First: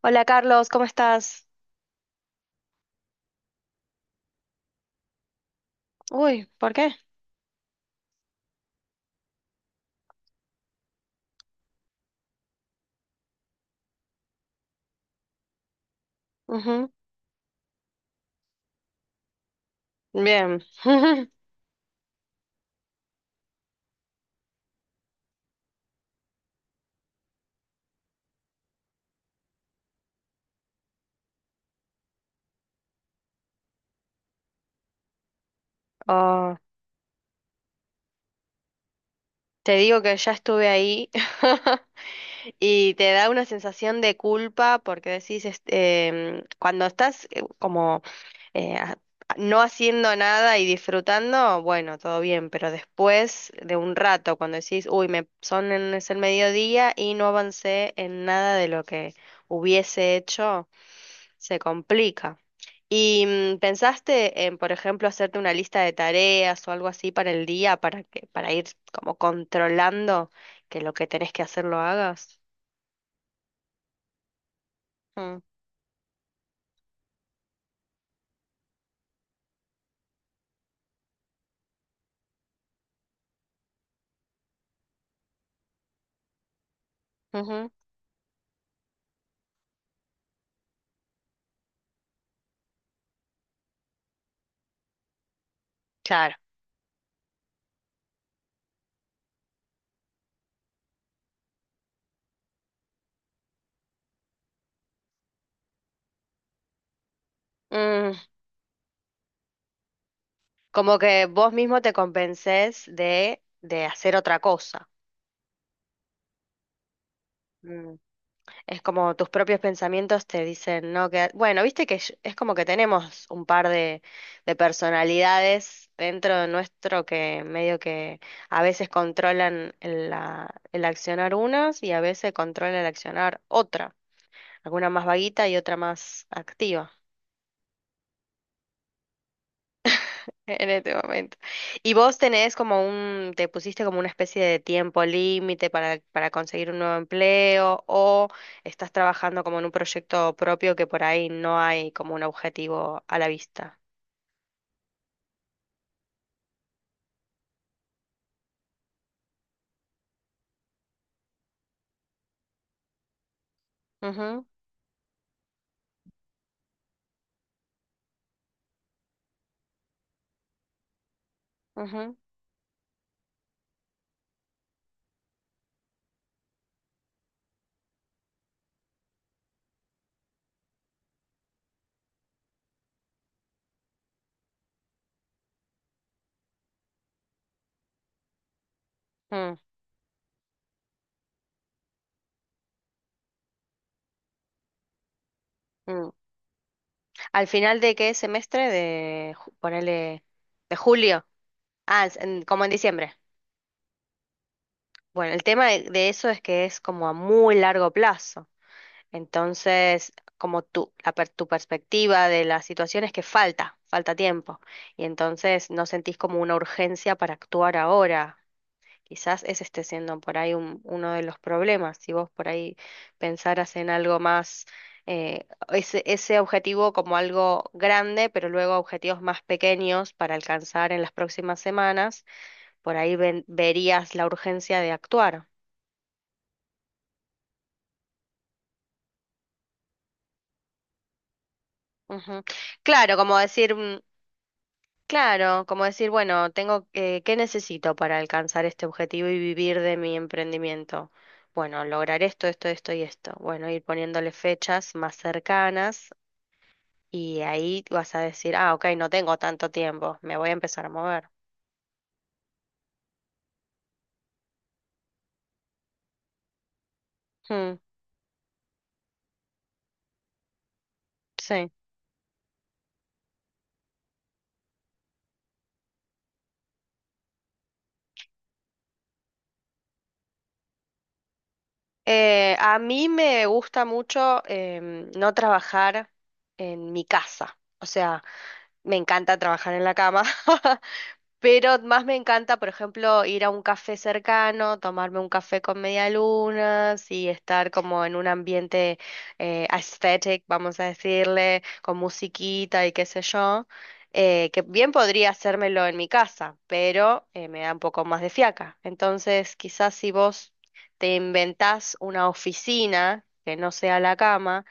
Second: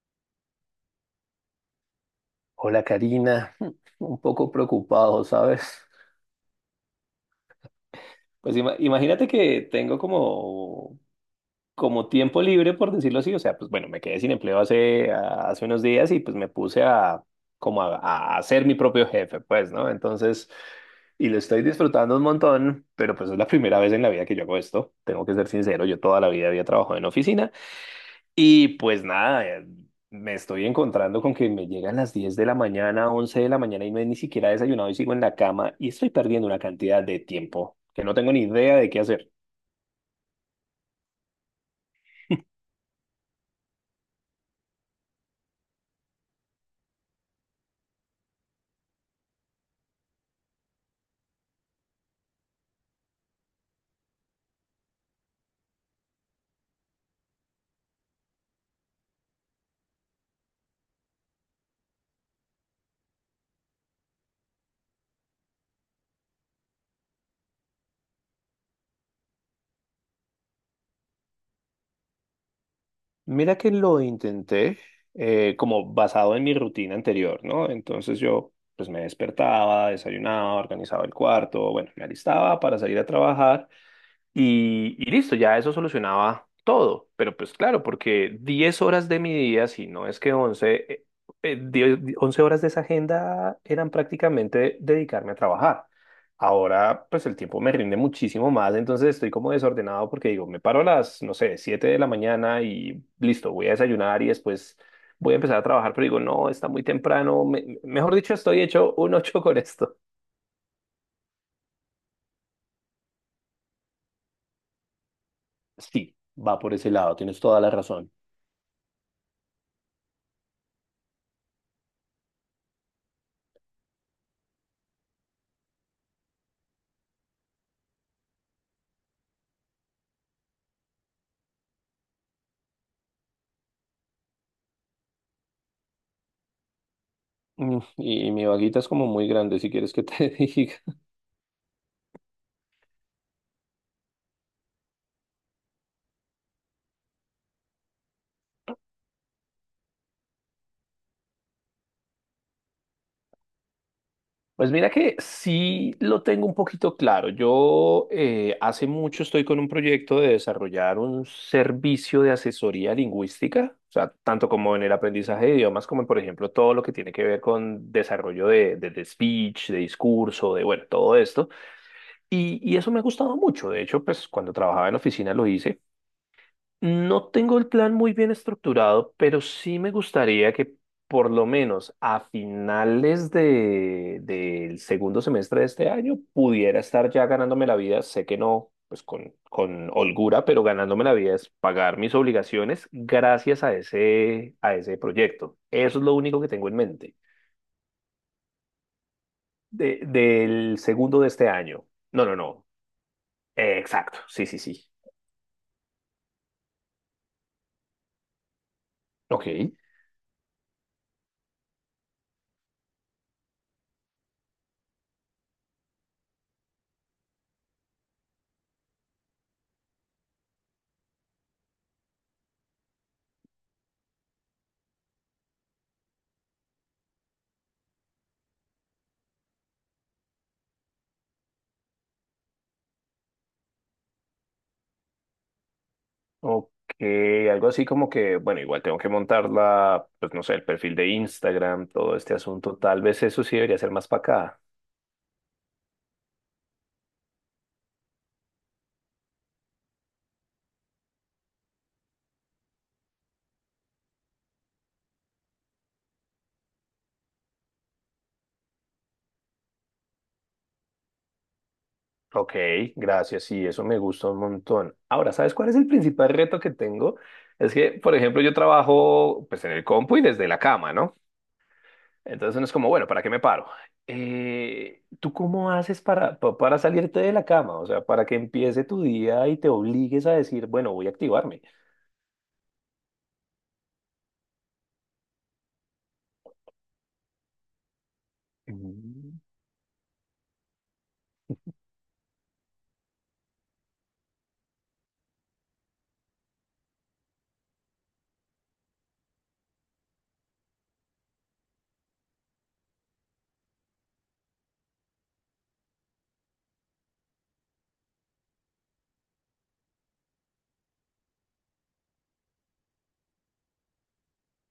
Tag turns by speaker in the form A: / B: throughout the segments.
A: Hola Carlos, ¿cómo estás?
B: Hola Karina, un poco preocupado, ¿sabes?
A: Uy, ¿por qué?
B: Pues imagínate que tengo como tiempo libre, por decirlo así, o sea, pues bueno, me quedé sin empleo hace unos días y pues me puse
A: Ujú.
B: a, como a, ser mi propio jefe, pues, ¿no? Entonces,
A: Bien.
B: y lo estoy disfrutando un montón, pero pues es la primera vez en la vida que yo hago esto, tengo que ser sincero, yo toda la vida había trabajado en oficina. Y pues nada, me estoy encontrando con que me llegan las 10 de la mañana, 11 de la mañana y no he ni siquiera desayunado y sigo en la cama y estoy perdiendo
A: Oh,
B: una cantidad de tiempo que no tengo ni idea de qué hacer.
A: te digo que ya estuve ahí y te da una sensación de culpa porque decís, cuando estás como eh, a- no haciendo nada y disfrutando, bueno, todo bien, pero después de un rato, cuando decís, uy, es el mediodía y no avancé en nada de lo que hubiese hecho. Se complica. ¿Y pensaste en, por ejemplo, hacerte una lista de tareas o algo así para el día para ir como controlando que lo que tenés que hacer lo hagas?
B: Mira que lo intenté,
A: Mm,
B: como basado en mi rutina anterior, ¿no? Entonces yo pues me despertaba, desayunaba, organizaba el cuarto, bueno, me alistaba para salir a trabajar. Y listo, ya eso solucionaba todo. Pero pues
A: ujú.
B: claro, porque 10 horas de mi día, si no es que 11, 10 11 horas de esa agenda eran prácticamente dedicarme a trabajar.
A: Claro.
B: Ahora, pues el tiempo me rinde muchísimo más, entonces estoy como desordenado porque digo, me paro a las, no sé, 7 de la mañana y listo, voy a desayunar y después voy a empezar a trabajar, pero digo, no, está muy temprano,
A: Mm,
B: mejor dicho, estoy hecho un ocho con esto.
A: como que vos mismo te convences de hacer otra cosa.
B: Sí, va por ese lado, tienes toda la
A: Mm.
B: razón.
A: Es como tus propios pensamientos te dicen, no, que... Bueno, viste que es como que tenemos un par de personalidades dentro de nuestro que medio que a veces controlan el accionar unas y a veces controla el accionar otra. Alguna más vaguita y otra más activa
B: Y mi vaguita es como muy grande, si quieres que te
A: en
B: diga.
A: este momento. ¿Y vos tenés como un, te pusiste como una especie de tiempo límite para conseguir un nuevo empleo o estás trabajando como en un proyecto propio que por ahí no hay como un objetivo a la vista?
B: Pues mira que sí lo tengo un poquito claro. Yo, hace mucho estoy con un proyecto de desarrollar un servicio de asesoría lingüística, o sea,
A: Ujú,
B: tanto como en el aprendizaje de idiomas, como en, por ejemplo, todo lo que tiene que ver con desarrollo de, de speech, de discurso, de, bueno, todo esto.
A: ujú,
B: Y eso me ha gustado mucho. De hecho, pues cuando trabajaba en oficina lo hice. No tengo el plan muy bien estructurado, pero sí me gustaría que por lo menos a finales del segundo semestre de este año pudiera estar ya ganándome la vida. Sé que no, pues con,
A: mm,
B: con holgura, pero ganándome la vida es pagar mis obligaciones gracias a ese proyecto. Eso es
A: mm.
B: lo único que tengo en mente.
A: ¿Al final de qué semestre?
B: De-
A: Ponele, de
B: del segundo
A: julio.
B: de este año.
A: Ah, es
B: No, no,
A: en- como
B: no.
A: en diciembre.
B: Exacto. Sí, sí, sí.
A: Bueno, el tema de eso es que es como a muy largo plazo.
B: Ok.
A: Entonces, como tú, tu perspectiva de la situación es que falta, falta tiempo. Y entonces no sentís como una urgencia para actuar ahora. Quizás ese esté siendo por ahí uno de los problemas. Si vos por ahí pensaras en algo más, ese, ese objetivo como algo grande, pero luego objetivos más pequeños para alcanzar en las próximas semanas, por ahí verías la urgencia de actuar.
B: Ok, algo así como que, bueno, igual tengo que montar pues no sé, el perfil de Instagram, todo este
A: Ujú.
B: asunto. Tal
A: Claro,
B: vez
A: como
B: eso sí
A: decir.
B: debería ser
A: Mm.
B: más para acá.
A: Claro, como decir, bueno, tengo ¿qué necesito para alcanzar este objetivo y vivir de mi emprendimiento? Bueno, lograr esto, esto, esto y esto. Bueno, ir poniéndole fechas más cercanas y ahí vas a decir, ah, ok, no tengo tanto tiempo, me voy a empezar a mover.
B: Ok, gracias, sí, eso me gusta un montón. Ahora, ¿sabes cuál es el principal reto que tengo? Es
A: Mm,
B: que, por ejemplo, yo trabajo pues en el compu y desde la cama, ¿no?
A: sí.
B: Entonces uno es como, bueno, ¿para qué me paro? ¿Tú cómo haces para, para salirte de la cama? O sea, para que empiece tu día y te obligues a decir, bueno, voy a activarme.
A: A mí me gusta mucho no trabajar en mi casa. O sea, me encanta
B: Mm.
A: trabajar en la cama, pero más me encanta, por ejemplo, ir a un café cercano, tomarme un café con medialunas y estar como en un ambiente aesthetic, vamos a decirle, con musiquita y qué sé yo, que bien podría hacérmelo en mi casa, pero me da un poco más de fiaca. Entonces, quizás si vos te inventás una oficina que no sea la cama,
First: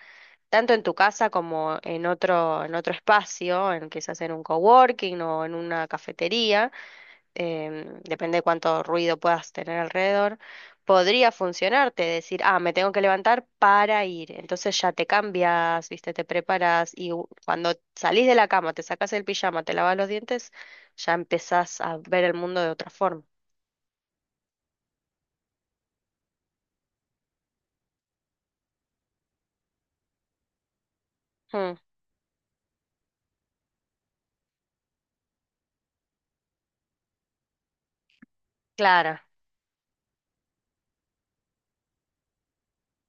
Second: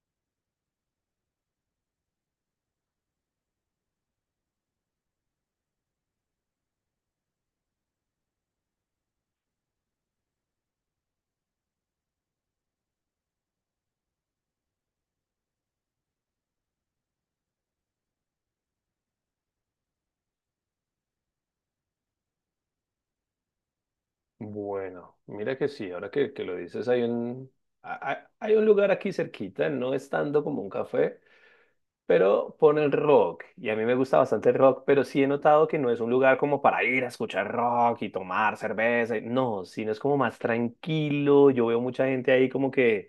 A: tanto en tu casa como en otro espacio, en, quizás en un coworking o en una cafetería depende de cuánto ruido puedas tener alrededor, podría funcionarte, decir, ah, me tengo que levantar para ir. Entonces ya te cambias, viste, te preparas y cuando salís de la cama, te sacas el pijama, te lavas los dientes, ya empezás a ver el mundo de otra forma.
B: Bueno, mira que sí, ahora que lo dices, hay un lugar aquí cerquita, no es tanto como un café,
A: Mm,
B: pero ponen rock y a mí me gusta bastante el rock, pero sí he notado que no es un lugar como para ir a escuchar rock y tomar cerveza,
A: clara.
B: no, sino es como más tranquilo, yo veo mucha gente ahí como que,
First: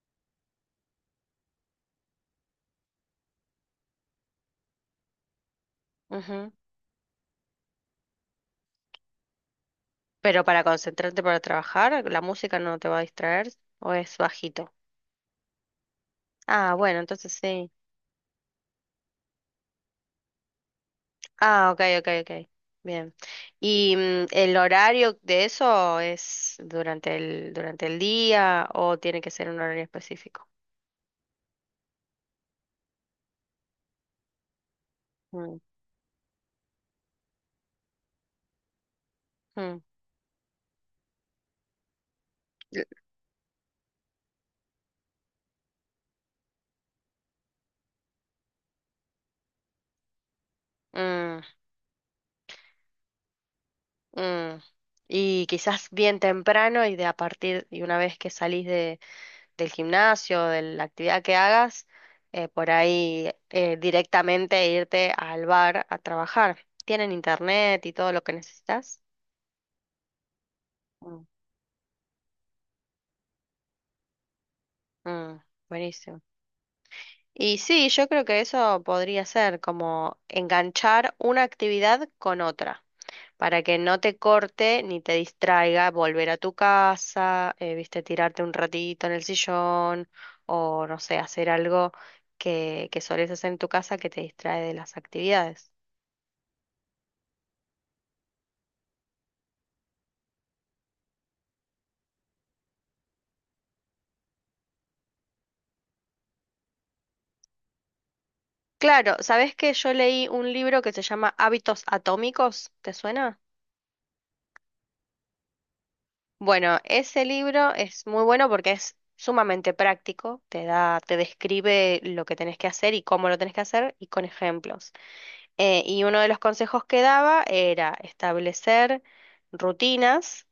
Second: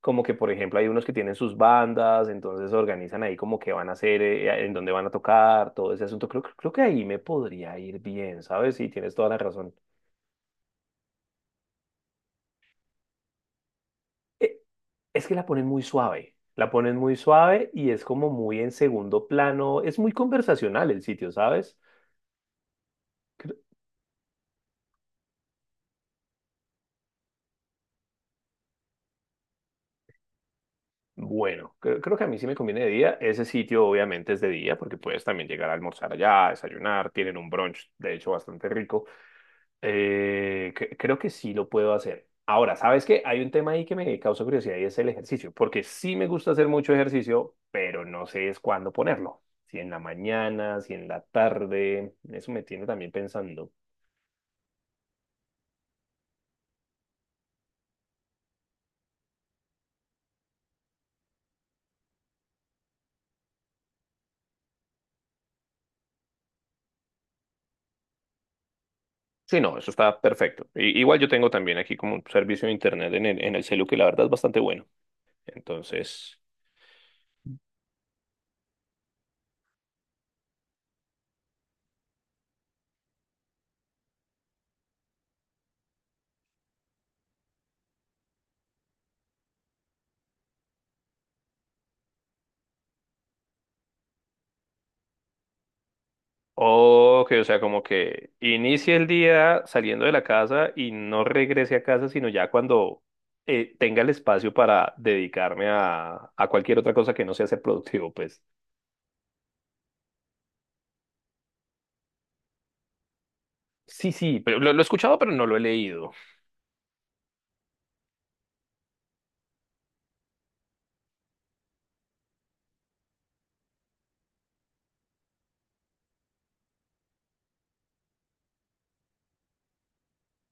B: como que por ejemplo hay unos que tienen sus bandas, entonces organizan ahí como que van a hacer, en dónde van a tocar, todo ese asunto, creo,
A: Ujú.
B: creo que ahí me podría ir bien, ¿sabes? Sí, tienes toda la razón.
A: Pero para concentrarte para trabajar, ¿la música no te va a distraer o es
B: Eh,
A: bajito?
B: Es que la ponen muy suave, la
A: Ah,
B: ponen
A: bueno,
B: muy
A: entonces
B: suave
A: sí.
B: y es como muy en segundo plano, es muy conversacional el sitio,
A: Ah,
B: ¿sabes?
A: ok, ok, ok. Bien. ¿Y el horario de eso es durante el día o tiene que ser un horario específico?
B: Bueno, creo que a mí sí me conviene de día. Ese sitio obviamente es de día porque puedes también
A: Mm,
B: llegar a almorzar allá, desayunar, tienen un brunch, de hecho, bastante rico.
A: mm,
B: Creo que sí lo puedo hacer. Ahora, ¿sabes qué? Hay un tema ahí que me causa curiosidad y es el ejercicio, porque sí me gusta hacer mucho ejercicio, pero no sé es cuándo ponerlo. Si en la mañana, si en la
A: mm,
B: tarde, eso me tiene también pensando.
A: mm. Y quizás bien temprano y de a partir, y una vez que salís de, del gimnasio, de la actividad que hagas, por ahí directamente irte al bar a trabajar. ¿Tienen internet y todo lo que necesitas?
B: Sí, no, eso está perfecto. Igual
A: Mm,
B: yo tengo también aquí como un servicio de internet en el, celu que la verdad es bastante bueno.
A: mm, buenísimo.
B: Entonces.
A: Y sí, yo creo que eso podría ser como enganchar una actividad con otra, para que no te corte ni te distraiga volver a tu casa, viste, tirarte un ratito en el sillón o no sé, hacer algo que solés hacer en tu casa que te distrae de las actividades.
B: Ok, o sea, como que inicie el día saliendo de la casa y no regrese a casa, sino ya cuando tenga el espacio para dedicarme a cualquier otra cosa que no sea ser productivo, pues.
A: Claro, ¿sabés que yo leí un libro que se llama Hábitos Atómicos? ¿Te suena?
B: Sí, sí, pero lo he escuchado, pero no lo he leído.
A: Bueno, ese libro es muy bueno porque es sumamente práctico, te da, te describe lo que tenés que hacer y cómo lo tenés que hacer y con ejemplos. Y uno de los consejos que daba era establecer rutinas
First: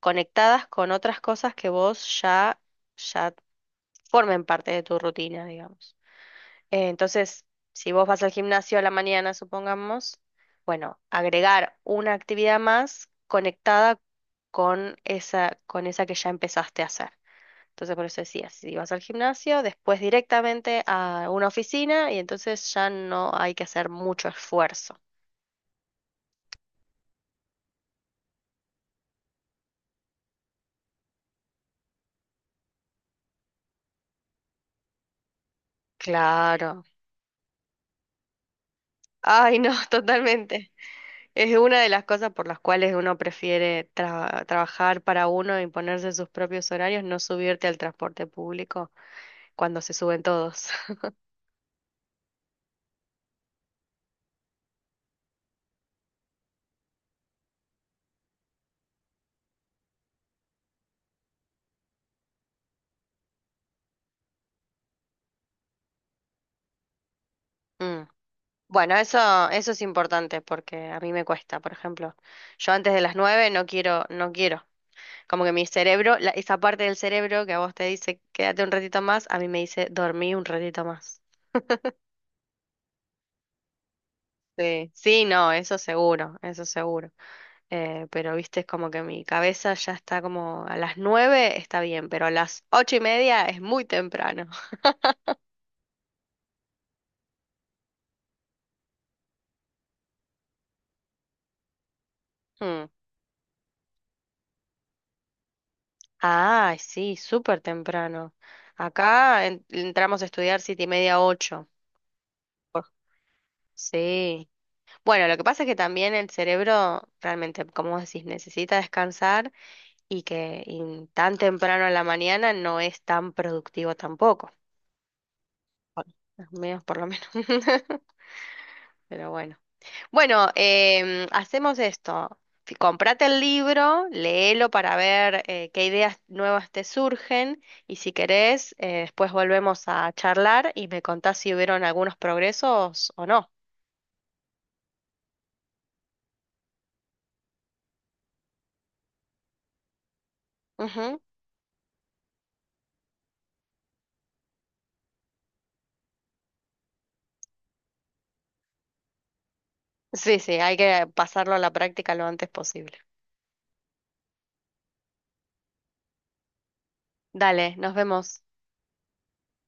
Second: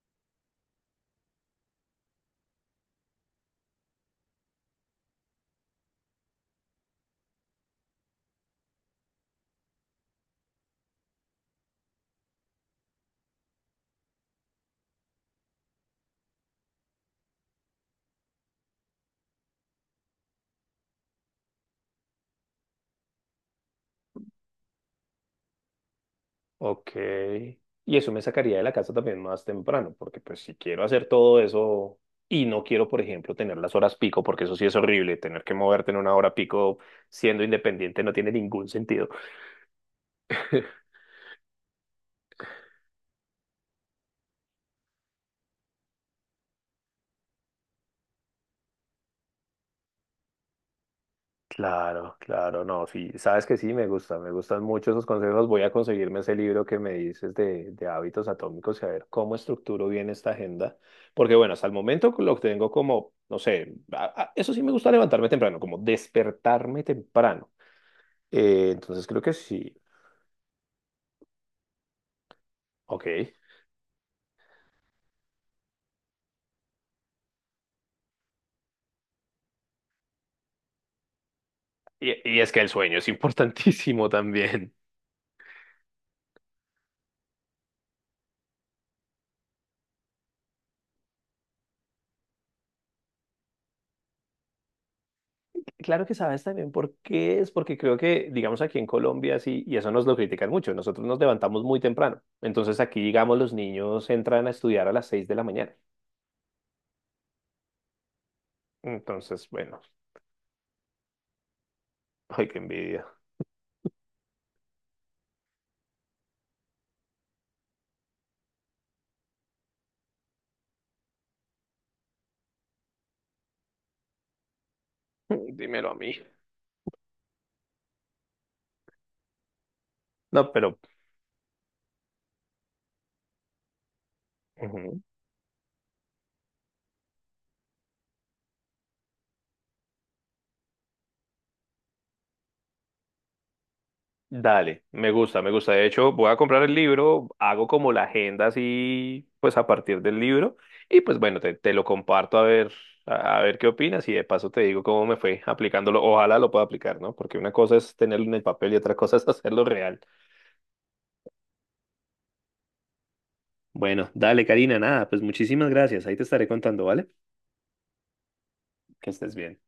A: conectadas con otras cosas que vos ya, ya formen parte de tu rutina, digamos. Entonces, si vos vas al gimnasio a la mañana, supongamos, bueno, agregar una actividad más conectada con esa que ya empezaste a hacer. Entonces, por eso decía, si vas al gimnasio, después directamente a una oficina y entonces ya no hay que hacer mucho esfuerzo.
B: Ok. Y eso me sacaría de la casa también más temprano, porque pues si quiero hacer todo eso y no quiero, por ejemplo, tener las horas pico, porque eso sí es horrible, tener que moverte en una hora pico
A: Claro.
B: siendo independiente no tiene ningún sentido.
A: Ay, no, totalmente. Es una de las cosas por las cuales uno prefiere trabajar para uno y ponerse sus propios horarios, no subirte al transporte público cuando se suben todos.
B: Claro, claro, no, sí, sabes que sí, me gusta, me gustan mucho esos consejos. Voy a conseguirme ese libro que me dices de hábitos atómicos y a ver cómo estructuro bien esta agenda. Porque bueno, hasta el momento lo tengo como, no sé, eso sí me gusta levantarme temprano, como despertarme temprano.
A: Mm. Bueno,
B: Entonces creo que
A: eso
B: sí.
A: es importante porque a mí me cuesta, por ejemplo. Yo antes de las
B: Ok.
A: nueve no quiero, no quiero. Como que mi cerebro, esa parte del cerebro que a vos te dice quédate un ratito más, a mí me dice dormí un ratito más.
B: Y es que el sueño es importantísimo también.
A: Sí, sí, no, eso seguro, eso seguro. Pero viste, es como que mi cabeza ya está como a las nueve está bien, pero a las ocho y media es muy temprano.
B: Claro que sabes también por qué es, porque creo que, digamos, aquí en Colombia, sí, y eso nos lo critican mucho, nosotros nos levantamos muy temprano. Entonces aquí, digamos, los niños entran a estudiar a las 6 de la mañana.
A: Ah, sí, súper temprano. Acá
B: Entonces,
A: en-
B: bueno,
A: entramos a estudiar siete y media, ocho.
B: ay, qué
A: Por-
B: envidia.
A: Sí. Bueno, lo que pasa es que también el cerebro realmente, como vos decís, necesita descansar y que y tan temprano en la mañana no es tan productivo tampoco.
B: Dímelo a
A: Por-
B: mí.
A: Menos por lo menos. Pero bueno. Bueno,
B: No, pero
A: hacemos esto. Comprate el libro, léelo para
B: ujú.
A: ver qué ideas nuevas te surgen y si querés, después volvemos a charlar y me contás si hubieron algunos progresos o no.
B: Dale, me gusta, me gusta. De hecho, voy a comprar el libro, hago como la agenda así, pues a partir del libro. Y pues
A: Ujú.
B: bueno, te lo comparto a ver qué opinas y de paso te digo cómo me fue aplicándolo. Ojalá lo pueda aplicar, ¿no? Porque una cosa es tenerlo en el papel y otra cosa es hacerlo real.
A: Sí, sí, hay que pasarlo a la práctica lo antes posible.
B: Bueno, dale, Karina, nada, pues muchísimas gracias. Ahí te estaré contando, ¿vale?
A: Dale, nos vemos.
B: Que estés bien.